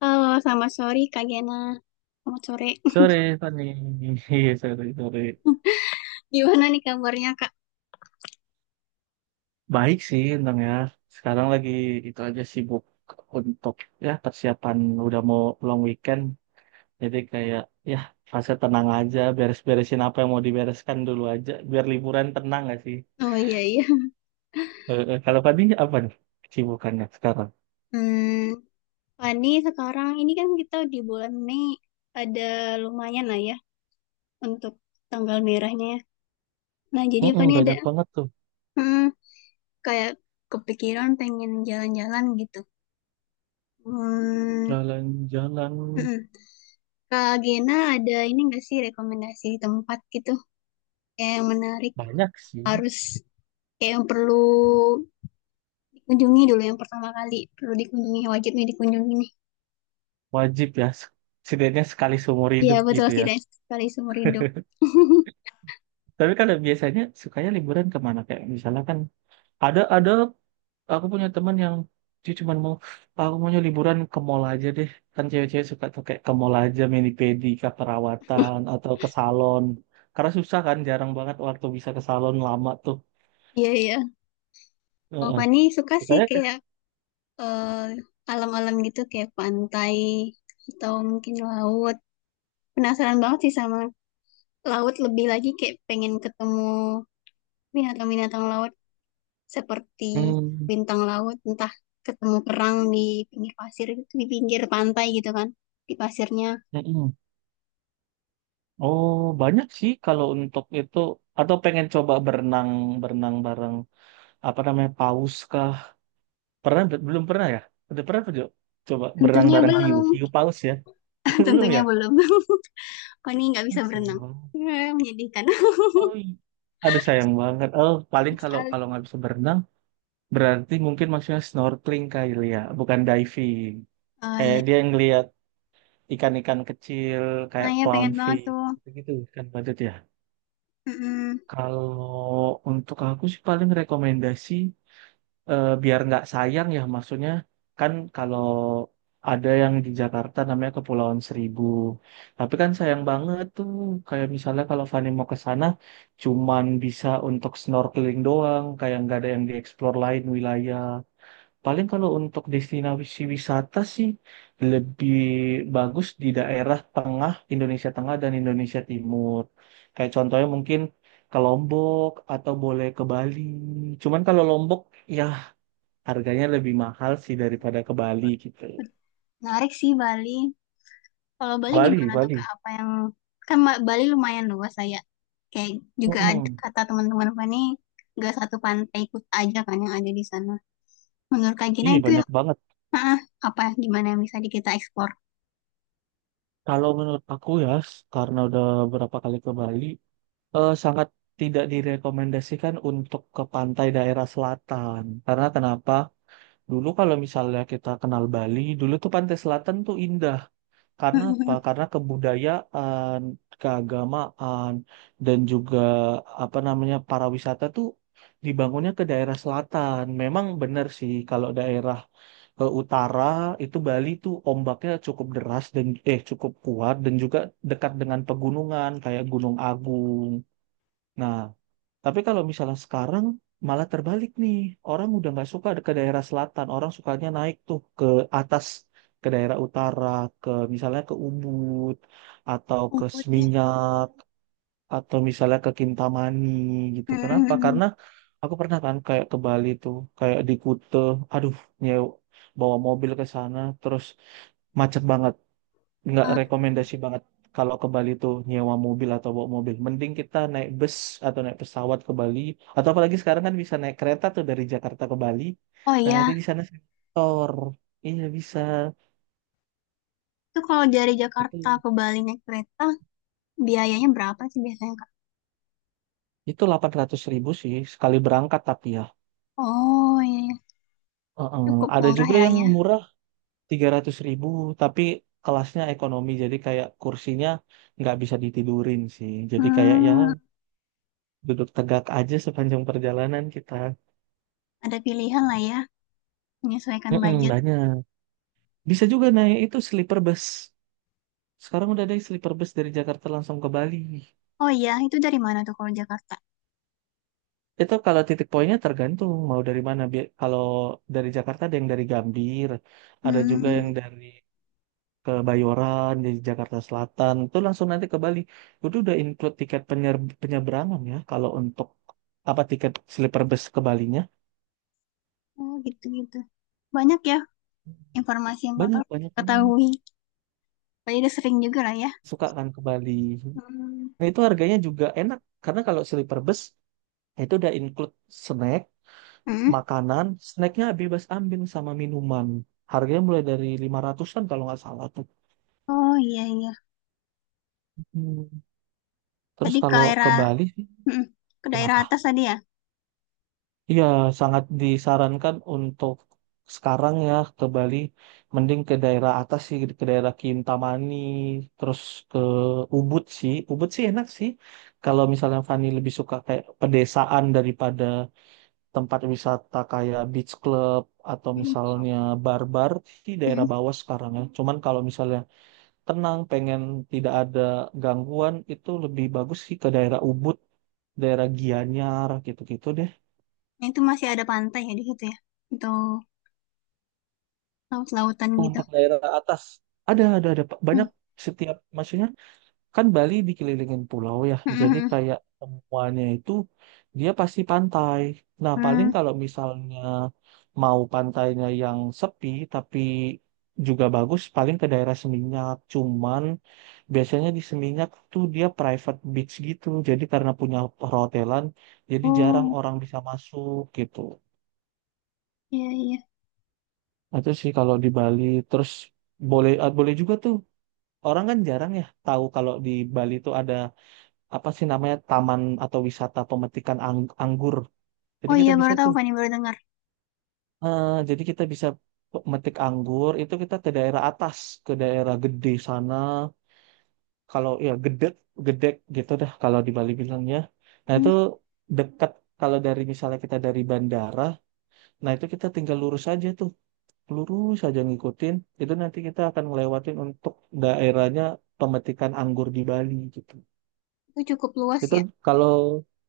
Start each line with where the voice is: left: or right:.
left: Halo, selamat sore Kak Gena. Selamat sore.
right: Sore, Fani. Iya, sore, sore.
left: Gimana nih kabarnya Kak?
right: Baik sih, Bang ya. Sekarang lagi itu aja sibuk untuk ya persiapan udah mau long weekend. Jadi kayak ya fase tenang aja, beres-beresin apa yang mau dibereskan dulu aja. Biar liburan tenang gak sih?
left: Oh, iya, iya.
right: Kalau Fani apa nih kesibukannya sekarang?
left: Hmm, Fani sekarang ini kan kita di bulan Mei ada lumayan lah ya untuk tanggal merahnya, ya. Nah, jadi
right: Mm-mm,
left: Fani ada,
right: banyak banget tuh.
left: hmm, kayak, kepikiran pengen jalan-jalan gitu. Hmm,
right: Jalan-jalan
left: mm-mm. Kak Gena ada ini nggak sih rekomendasi tempat gitu, kayak yang menarik,
right: banyak sih.
left: harus, kayak yang perlu dikunjungi dulu, yang pertama kali perlu dikunjungi, wajibnya dikunjungi nih.
right: Wajib ya, setidaknya sekali seumur
left: Iya,
right: hidup
left: betul,
right: gitu ya.
left: tidak sekali seumur hidup.
right: Tapi kalau biasanya sukanya liburan kemana? Kayak misalnya kan ada aku punya teman yang dia cuma mau, "Ah, aku maunya liburan ke mall aja deh. Kan cewek-cewek suka tuh kayak ke mall aja mani pedi ke perawatan atau ke salon. Karena susah kan jarang banget waktu bisa ke salon lama tuh."
left: Iya, iya. Oh,
right: Heeh.
left: Fani suka sih
right: Saya ke-
left: kayak, eh, alam-alam gitu, kayak pantai atau mungkin laut. Penasaran banget sih sama laut, lebih lagi kayak pengen ketemu binatang-binatang laut seperti
right: Hmm,
left: bintang laut, entah ketemu kerang di pinggir pasir gitu, di pinggir pantai gitu kan, di pasirnya.
right: mm-mm. Oh, banyak sih kalau untuk itu atau pengen coba berenang berenang bareng apa namanya paus kah? Pernah belum pernah ya? Udah pernah apa, Jo? Coba berenang
left: Tentunya
right: bareng hiu,
left: belum.
right: hiu paus ya? Belum
left: Tentunya
right: ya?
left: belum. Fani nggak
right: Ah,
left: bisa
right: sayang
left: berenang.
right: banget.
left: Menyedihkan
right: Oh, iya. Aduh sayang banget. Oh, paling kalau
left: sekali.
right: kalau nggak bisa berenang, berarti mungkin maksudnya snorkeling kali ya, bukan diving.
left: Oh,
right: Kayak
left: iya.
right: dia ngelihat ikan-ikan kecil
left: Nah,
right: kayak
left: ya, pengen banget
right: clownfish
left: tuh.
right: gitu-gitu kan budget ya.
left: Mm-mm.
right: Kalau untuk aku sih paling rekomendasi, biar nggak sayang ya maksudnya kan kalau ada yang di Jakarta namanya Kepulauan Seribu, tapi kan sayang banget tuh kayak misalnya kalau Fani mau ke sana cuman bisa untuk snorkeling doang kayak nggak ada yang dieksplor lain wilayah. Paling kalau untuk destinasi wisata sih lebih bagus di daerah tengah Indonesia Tengah dan Indonesia Timur kayak contohnya mungkin ke Lombok atau boleh ke Bali, cuman kalau Lombok ya harganya lebih mahal sih daripada ke Bali gitu.
left: Menarik sih Bali. Kalau Bali
right: Bali,
left: gimana tuh Kak?
right: Bali.
left: Apa yang, kan Bali lumayan luas saya. Kayak juga ada,
right: Mm-mm.
left: kata teman-teman apa nih, nggak satu pantai ikut aja kan yang ada di sana. Menurut Kak Gina
right: Iya
left: itu
right: banyak
left: yang,
right: banget.
left: ah, apa, gimana yang bisa kita eksplor?
right: Kalau menurut aku ya, karena udah berapa kali ke Bali, sangat tidak direkomendasikan untuk ke pantai daerah selatan. Karena kenapa? Dulu kalau misalnya kita kenal Bali, dulu tuh pantai selatan tuh indah. Karena apa?
left: Mm-mm.
right: Karena kebudayaan, keagamaan, dan juga apa namanya para wisata tuh dibangunnya ke daerah selatan. Memang benar sih kalau daerah ke utara itu Bali tuh ombaknya cukup deras dan cukup kuat dan juga dekat dengan pegunungan kayak Gunung Agung. Nah, tapi kalau misalnya sekarang malah terbalik nih. Orang udah nggak suka ke daerah selatan. Orang sukanya naik tuh ke atas, ke daerah utara, ke misalnya ke Ubud, atau ke
left: Ubud ya.
right: Seminyak, atau misalnya ke Kintamani gitu. Kenapa?
left: Mm-mm.
right: Karena aku pernah kan kayak ke Bali tuh, kayak di Kuta, aduh nyew, bawa mobil ke sana, terus macet banget. Nggak
left: Ah,
right: rekomendasi banget kalau ke Bali tuh nyewa mobil atau bawa mobil. Mending kita naik bus atau naik pesawat ke Bali. Atau apalagi sekarang kan bisa naik kereta tuh dari Jakarta ke Bali.
left: oh,
right: Nah nanti
left: iya,
right: di sana sektor. Iya bisa.
left: itu kalau dari Jakarta
right: Itu
left: ke Bali naik kereta biayanya berapa sih biasanya Kak?
right: itu 800.000 sih sekali berangkat tapi ya.
left: Oh, iya, iya,
right: Heeh.
left: cukup
right: Ada
left: murah
right: juga
left: ya,
right: yang
left: ya.
right: murah 300.000, tapi kelasnya ekonomi jadi kayak kursinya nggak bisa ditidurin sih. Jadi kayak ya
left: Hmm,
right: duduk tegak aja sepanjang perjalanan kita.
left: ada pilihan lah ya, menyesuaikan
right: Mm-mm,
left: budget.
right: banyak. Bisa juga naik itu sleeper bus. Sekarang udah ada sleeper bus dari Jakarta langsung ke Bali.
left: Oh, iya, itu dari mana tuh kalau Jakarta?
right: Itu kalau titik poinnya tergantung mau dari mana. Kalau dari Jakarta ada yang dari Gambir, ada juga
left: Hmm,
right: yang dari Kebayoran, dari Jakarta Selatan. Itu langsung nanti ke Bali. Itu udah include tiket penyeberangan ya. Kalau untuk apa tiket sleeper bus ke Balinya.
left: oh, gitu-gitu. Banyak ya informasi yang
right: Banyak,
left: kakak
right: banyak banget.
left: ketahui. Tadi udah sering juga lah ya.
right: Suka kan ke Bali.
left: Hmm.
right: Nah, itu harganya juga enak. Karena kalau sleeper bus, itu udah include snack,
left: Hmm.
right: makanan, snacknya bebas ambil sama minuman. Harganya mulai dari 500-an kalau nggak salah tuh.
left: Oh, iya, iya.
right: Hmm. Terus
left: Tadi ke
right: kalau ke
left: daerah,
right: Bali sih,
left: hmm, ke daerah
right: kenapa?
left: atas tadi ya.
right: Iya, sangat disarankan untuk sekarang ya ke Bali, mending ke daerah atas sih, ke daerah Kintamani, terus ke Ubud sih. Ubud sih enak sih. Kalau misalnya Fani lebih suka kayak pedesaan daripada tempat wisata kayak beach club atau
left: Hmm.
right: misalnya bar-bar di daerah
left: Hmm.
right: bawah sekarang ya. Cuman kalau misalnya tenang, pengen tidak ada gangguan itu lebih bagus sih ke daerah Ubud, daerah Gianyar gitu-gitu deh.
left: Nah, itu masih ada pantai ya di situ ya, atau laut-lautan gitu.
right: Untuk daerah atas ada Pak,
left: Hmm.
right: banyak. Setiap maksudnya kan Bali dikelilingin pulau ya,
left: Hmm, hmm,
right: jadi
left: hmm.
right: kayak semuanya itu dia pasti pantai. Nah, paling
left: Hmm.
right: kalau misalnya mau pantainya yang sepi tapi juga bagus, paling ke daerah Seminyak. Cuman biasanya di Seminyak tuh dia private beach gitu, jadi karena punya perhotelan, jadi jarang
left: Oh,
right: orang bisa masuk gitu.
left: iya, iya.
right: Nah, itu sih kalau di Bali, terus boleh ah, boleh juga tuh. Orang kan jarang ya tahu kalau di Bali tuh ada apa sih namanya taman atau wisata pemetikan anggur. Jadi
left: Oh, iya,
right: kita bisa
left: baru tahu,
right: tuh,
left: Fani baru dengar.
right: jadi kita bisa metik anggur itu kita ke daerah atas, ke daerah gede sana. Kalau ya gede, gedek gitu dah kalau di Bali bilangnya. Nah
left: Hmm.
right: itu dekat kalau dari misalnya kita dari bandara, nah itu kita tinggal lurus aja tuh, lurus aja ngikutin. Itu nanti kita akan ngelewatin untuk daerahnya pemetikan anggur di Bali gitu.
left: Itu cukup luas
right: Itu
left: ya.
right: kalau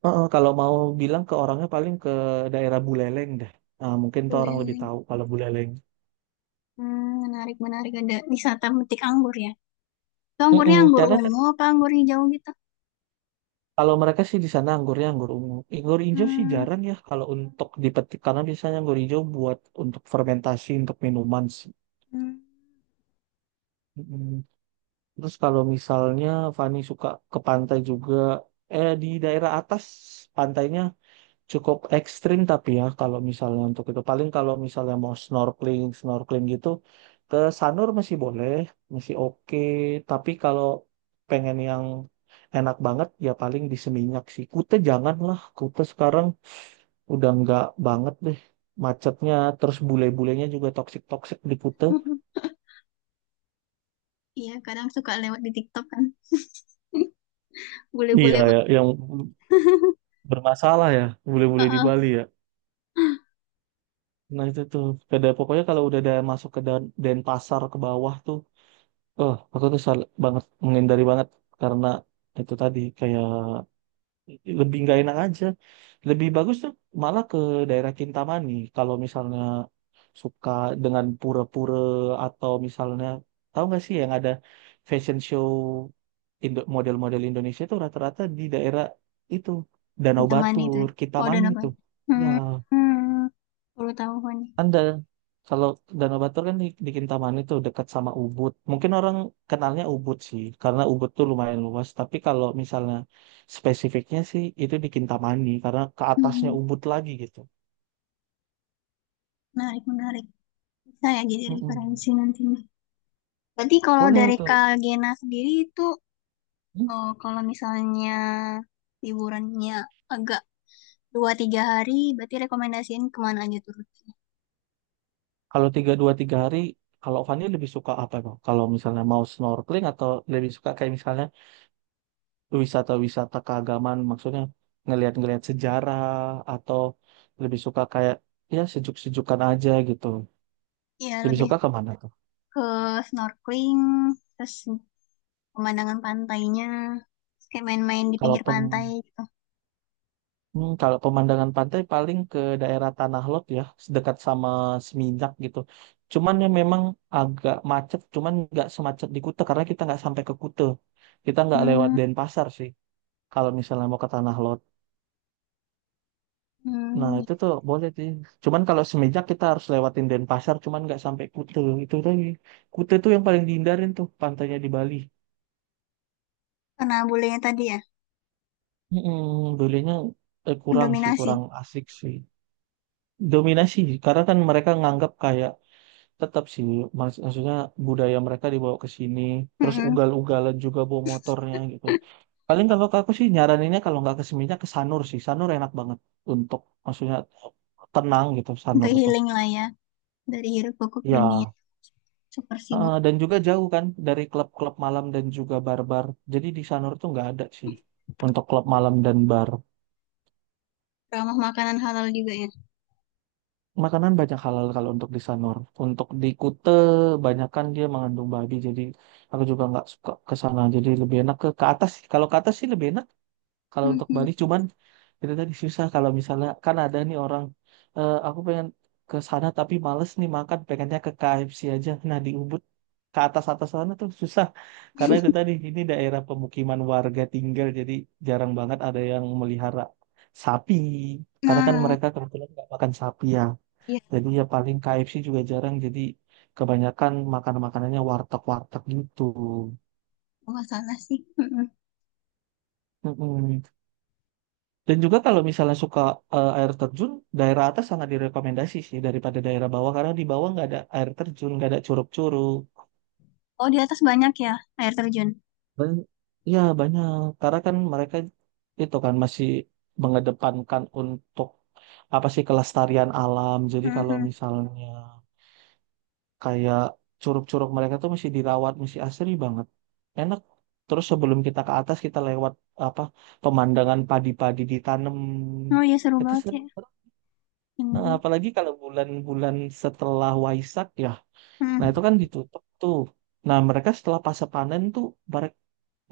right: kalau mau bilang ke orangnya paling ke daerah Buleleng deh. Nah, mungkin tuh orang lebih
left: Boleh.
right: tahu kalau Buleleng.
left: Hmm, menarik, menarik, ada wisata metik anggur ya. Itu anggurnya
right: Mm-mm,
left: anggur
right: karena kan
left: ungu apa anggur hijau gitu?
right: kalau mereka sih di sana anggurnya anggur ungu. Anggur hijau sih
left: Hmm,
right: jarang ya kalau untuk dipetik karena biasanya anggur hijau buat untuk fermentasi untuk minuman sih.
left: hmm.
right: Mm-mm. Terus kalau misalnya Fani suka ke pantai juga, di daerah atas pantainya cukup ekstrim tapi ya kalau misalnya untuk itu paling kalau misalnya mau snorkeling snorkeling gitu ke Sanur masih boleh, masih oke, tapi kalau pengen yang enak banget ya paling di Seminyak sih. Kute jangan lah, Kute sekarang udah nggak banget deh, macetnya terus bule-bulenya juga toksik toksik di Kute.
left: Iya, kadang suka lewat di TikTok kan.
right: Iya
left: Boleh-boleh
right: ya
left: banget.
right: yang bermasalah ya bule-bule di
left: Heeh.
right: Bali ya, nah itu tuh. Pokoknya kalau udah ada masuk ke Dan Denpasar ke bawah tuh, oh, aku tuh banget menghindari banget karena itu tadi kayak lebih nggak enak aja. Lebih bagus tuh malah ke daerah Kintamani kalau misalnya suka dengan pura-pura atau misalnya tahu nggak sih yang ada fashion show, model-model Indonesia itu rata-rata di daerah itu, Danau
left: Yang mana itu, ya?
right: Batur,
left: Oh, udah
right: Kintamani itu.
left: dapat.
right: Ya,
left: Hmm, hmm. Baru tahu gua nih.
right: anda kalau Danau Batur kan di Kintamani tuh dekat sama Ubud. Mungkin orang kenalnya Ubud sih, karena Ubud tuh lumayan luas. Tapi kalau misalnya spesifiknya sih itu di Kintamani, karena ke atasnya
left: Hmm.
right: Ubud lagi gitu.
left: Menarik, menarik. Bisa ya jadi referensi
right: Mm-mm.
left: nantinya. Berarti kalau
right: Boleh
left: dari
right: itu.
left: Kak Gena sendiri itu,
right: Hmm?
left: oh, kalau misalnya liburannya agak dua tiga hari, berarti rekomendasiin kemana aja tuh?
right: Kalau dua tiga hari, kalau Fani lebih suka apa kok? Kalau misalnya mau snorkeling atau lebih suka kayak misalnya wisata-wisata keagamaan, maksudnya ngelihat-ngelihat sejarah, atau lebih suka kayak ya sejuk-sejukan aja gitu.
left: Ya,
right: Lebih
left: lebih
right: suka ke mana tuh?
left: ke snorkeling, terus pemandangan pantainya, terus kayak main-main di
right: Kalau
left: pinggir
right: pem
left: pantai gitu.
right: kalau pemandangan pantai paling ke daerah Tanah Lot ya, dekat sama Seminyak gitu. Cuman ya memang agak macet, cuman nggak semacet di Kuta karena kita nggak sampai ke Kuta. Kita nggak lewat
left: Hmm,
right: Denpasar sih kalau misalnya mau ke Tanah Lot. Nah
left: hmm.
right: itu tuh boleh sih. Cuman kalau Seminyak kita harus lewatin Denpasar, cuman nggak sampai Kuta. Itu lagi. Kuta tuh yang paling dihindarin tuh pantainya di Bali.
left: Karena bulenya tadi ya,
right: Hmm, Bolehnya kurang sih,
left: mendominasi.
right: kurang asik sih. Dominasi karena kan mereka nganggap kayak tetap sih, maksudnya budaya mereka dibawa ke sini terus
left: Hmm.
right: ugal-ugalan juga bawa motornya gitu. Paling kalau ke aku sih nyaraninnya kalau nggak ke Seminyak ke Sanur sih. Sanur enak banget untuk maksudnya tenang gitu. Sanur
left: Untuk
right: tuh
left: healing lah ya, dari hiruk pikuk dunia
right: ya,
left: super sibuk.
right: dan juga jauh kan dari klub-klub malam dan juga bar-bar, jadi di Sanur tuh nggak ada sih untuk klub malam dan bar.
left: Ramah makanan halal juga ya.
right: Makanan banyak halal kalau untuk di Sanur. Untuk di Kute, banyakkan dia mengandung babi. Jadi aku juga nggak suka ke sana. Jadi lebih enak ke atas sih. Kalau ke atas sih lebih enak. Kalau untuk
left: Hmm.
right: Bali cuman itu tadi susah. Kalau misalnya kan ada nih orang, "Eh, aku pengen ke sana tapi males nih makan. Pengennya ke KFC aja." Nah di Ubud ke atas atas sana tuh susah. Karena itu tadi ini daerah pemukiman warga tinggal. Jadi jarang banget ada yang melihara sapi. Karena kan
left: Nah,
right: mereka kebetulan nggak makan sapi ya.
left: iya,
right: Jadi ya paling KFC juga jarang. Jadi kebanyakan makan-makanannya warteg-warteg gitu.
left: nggak salah sih. Hmm.
right: Mm-mm. Dan juga kalau misalnya suka air terjun, daerah atas sangat direkomendasi sih daripada daerah bawah karena di bawah nggak ada air terjun, nggak ada curug-curug.
left: Oh, di atas banyak ya air terjun.
right: Ban- ya banyak karena kan mereka itu kan masih mengedepankan untuk apa sih kelestarian alam. Jadi kalau
left: Hmm.
right: misalnya kayak curug-curug mereka tuh masih dirawat, masih asri banget. Enak. Terus sebelum kita ke atas kita lewat apa pemandangan padi-padi ditanam.
left: Oh, iya, seru
right: Itu
left: banget
right: seru.
left: ya.
right: Nah,
left: Hmm.
right: apalagi kalau bulan-bulan setelah Waisak ya.
left: Hmm.
right: Nah, itu kan ditutup tuh. Nah, mereka setelah pasca panen tuh mereka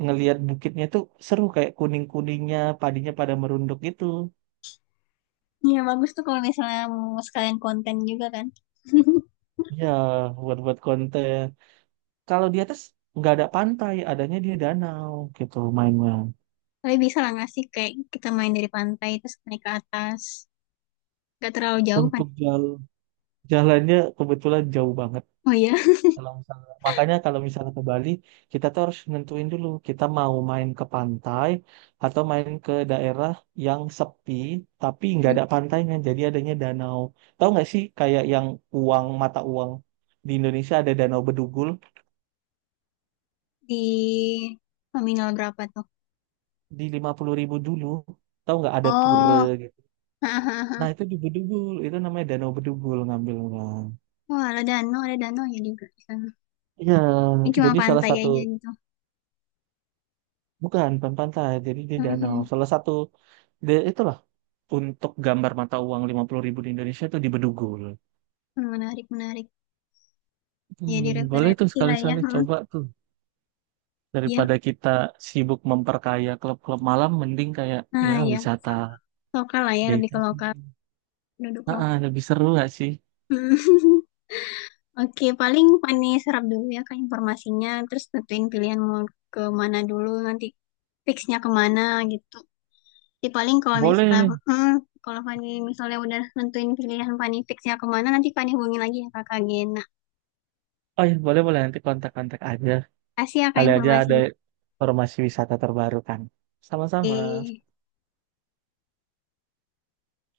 right: ngelihat bukitnya tuh seru kayak kuning-kuningnya, padinya pada merunduk gitu.
left: Iya, bagus tuh kalau misalnya mau sekalian konten juga kan.
right: Ya, buat-buat konten. Kalau di atas nggak ada pantai, adanya dia danau gitu mainnya.
left: Tapi bisa lah nggak sih kayak kita main dari pantai terus naik ke atas. Gak terlalu jauh kan?
right: Untuk jalan Jalannya kebetulan jauh banget.
left: Oh, iya.
right: Kalau misalnya, makanya kalau misalnya ke Bali, kita tuh harus nentuin dulu kita mau main ke pantai atau main ke daerah yang sepi tapi nggak
left: Hmm.
right: ada pantainya. Jadi adanya danau. Tahu nggak sih kayak yang mata uang di Indonesia ada danau Bedugul
left: Di nominal berapa tuh?
right: di 50.000 dulu. Tahu nggak ada pura
left: Oh,
right: gitu.
left: hahaha.
right: Nah itu di Bedugul itu namanya danau Bedugul ngambilnya.
left: Oh, ada danau ya juga di sana.
right: Iya,
left: Ini cuma
right: jadi salah
left: pantai
right: satu
left: aja gitu.
right: bukan bukan pantai, jadi di danau.
left: Mhm.
right: Salah satu itulah untuk gambar mata uang 50.000 di Indonesia itu di Bedugul.
left: Menarik, menarik. Jadi
right: Boleh tuh
left: referensi lah ya.
right: sekali-sekali
left: Hmm,
right: coba tuh.
left: iya.
right: Daripada kita sibuk memperkaya klub-klub malam, mending kayak ya
left: Nah ya,
right: wisata
left: lokal lah ya, lebih ke
right: desa sih.
left: lokal. Duduk
right: Ah, ah,
left: lokal.
right: lebih seru gak sih?
left: Mhm. Oke, paling Fani serap dulu ya kan informasinya. Terus tentuin pilihan mau ke mana dulu, nanti fixnya kemana gitu. Jadi paling kalau misalnya,
right: Boleh.
left: kalau Fani misalnya udah nentuin pilihan, Fani fix ya kemana, nanti Fani hubungi lagi ya kakak Gena.
right: Oh iya, boleh boleh nanti kontak-kontak aja.
left: Kasih ya kak
right: Kali aja ada
left: informasinya.
right: informasi wisata terbaru kan. Sama-sama.
left: Oke.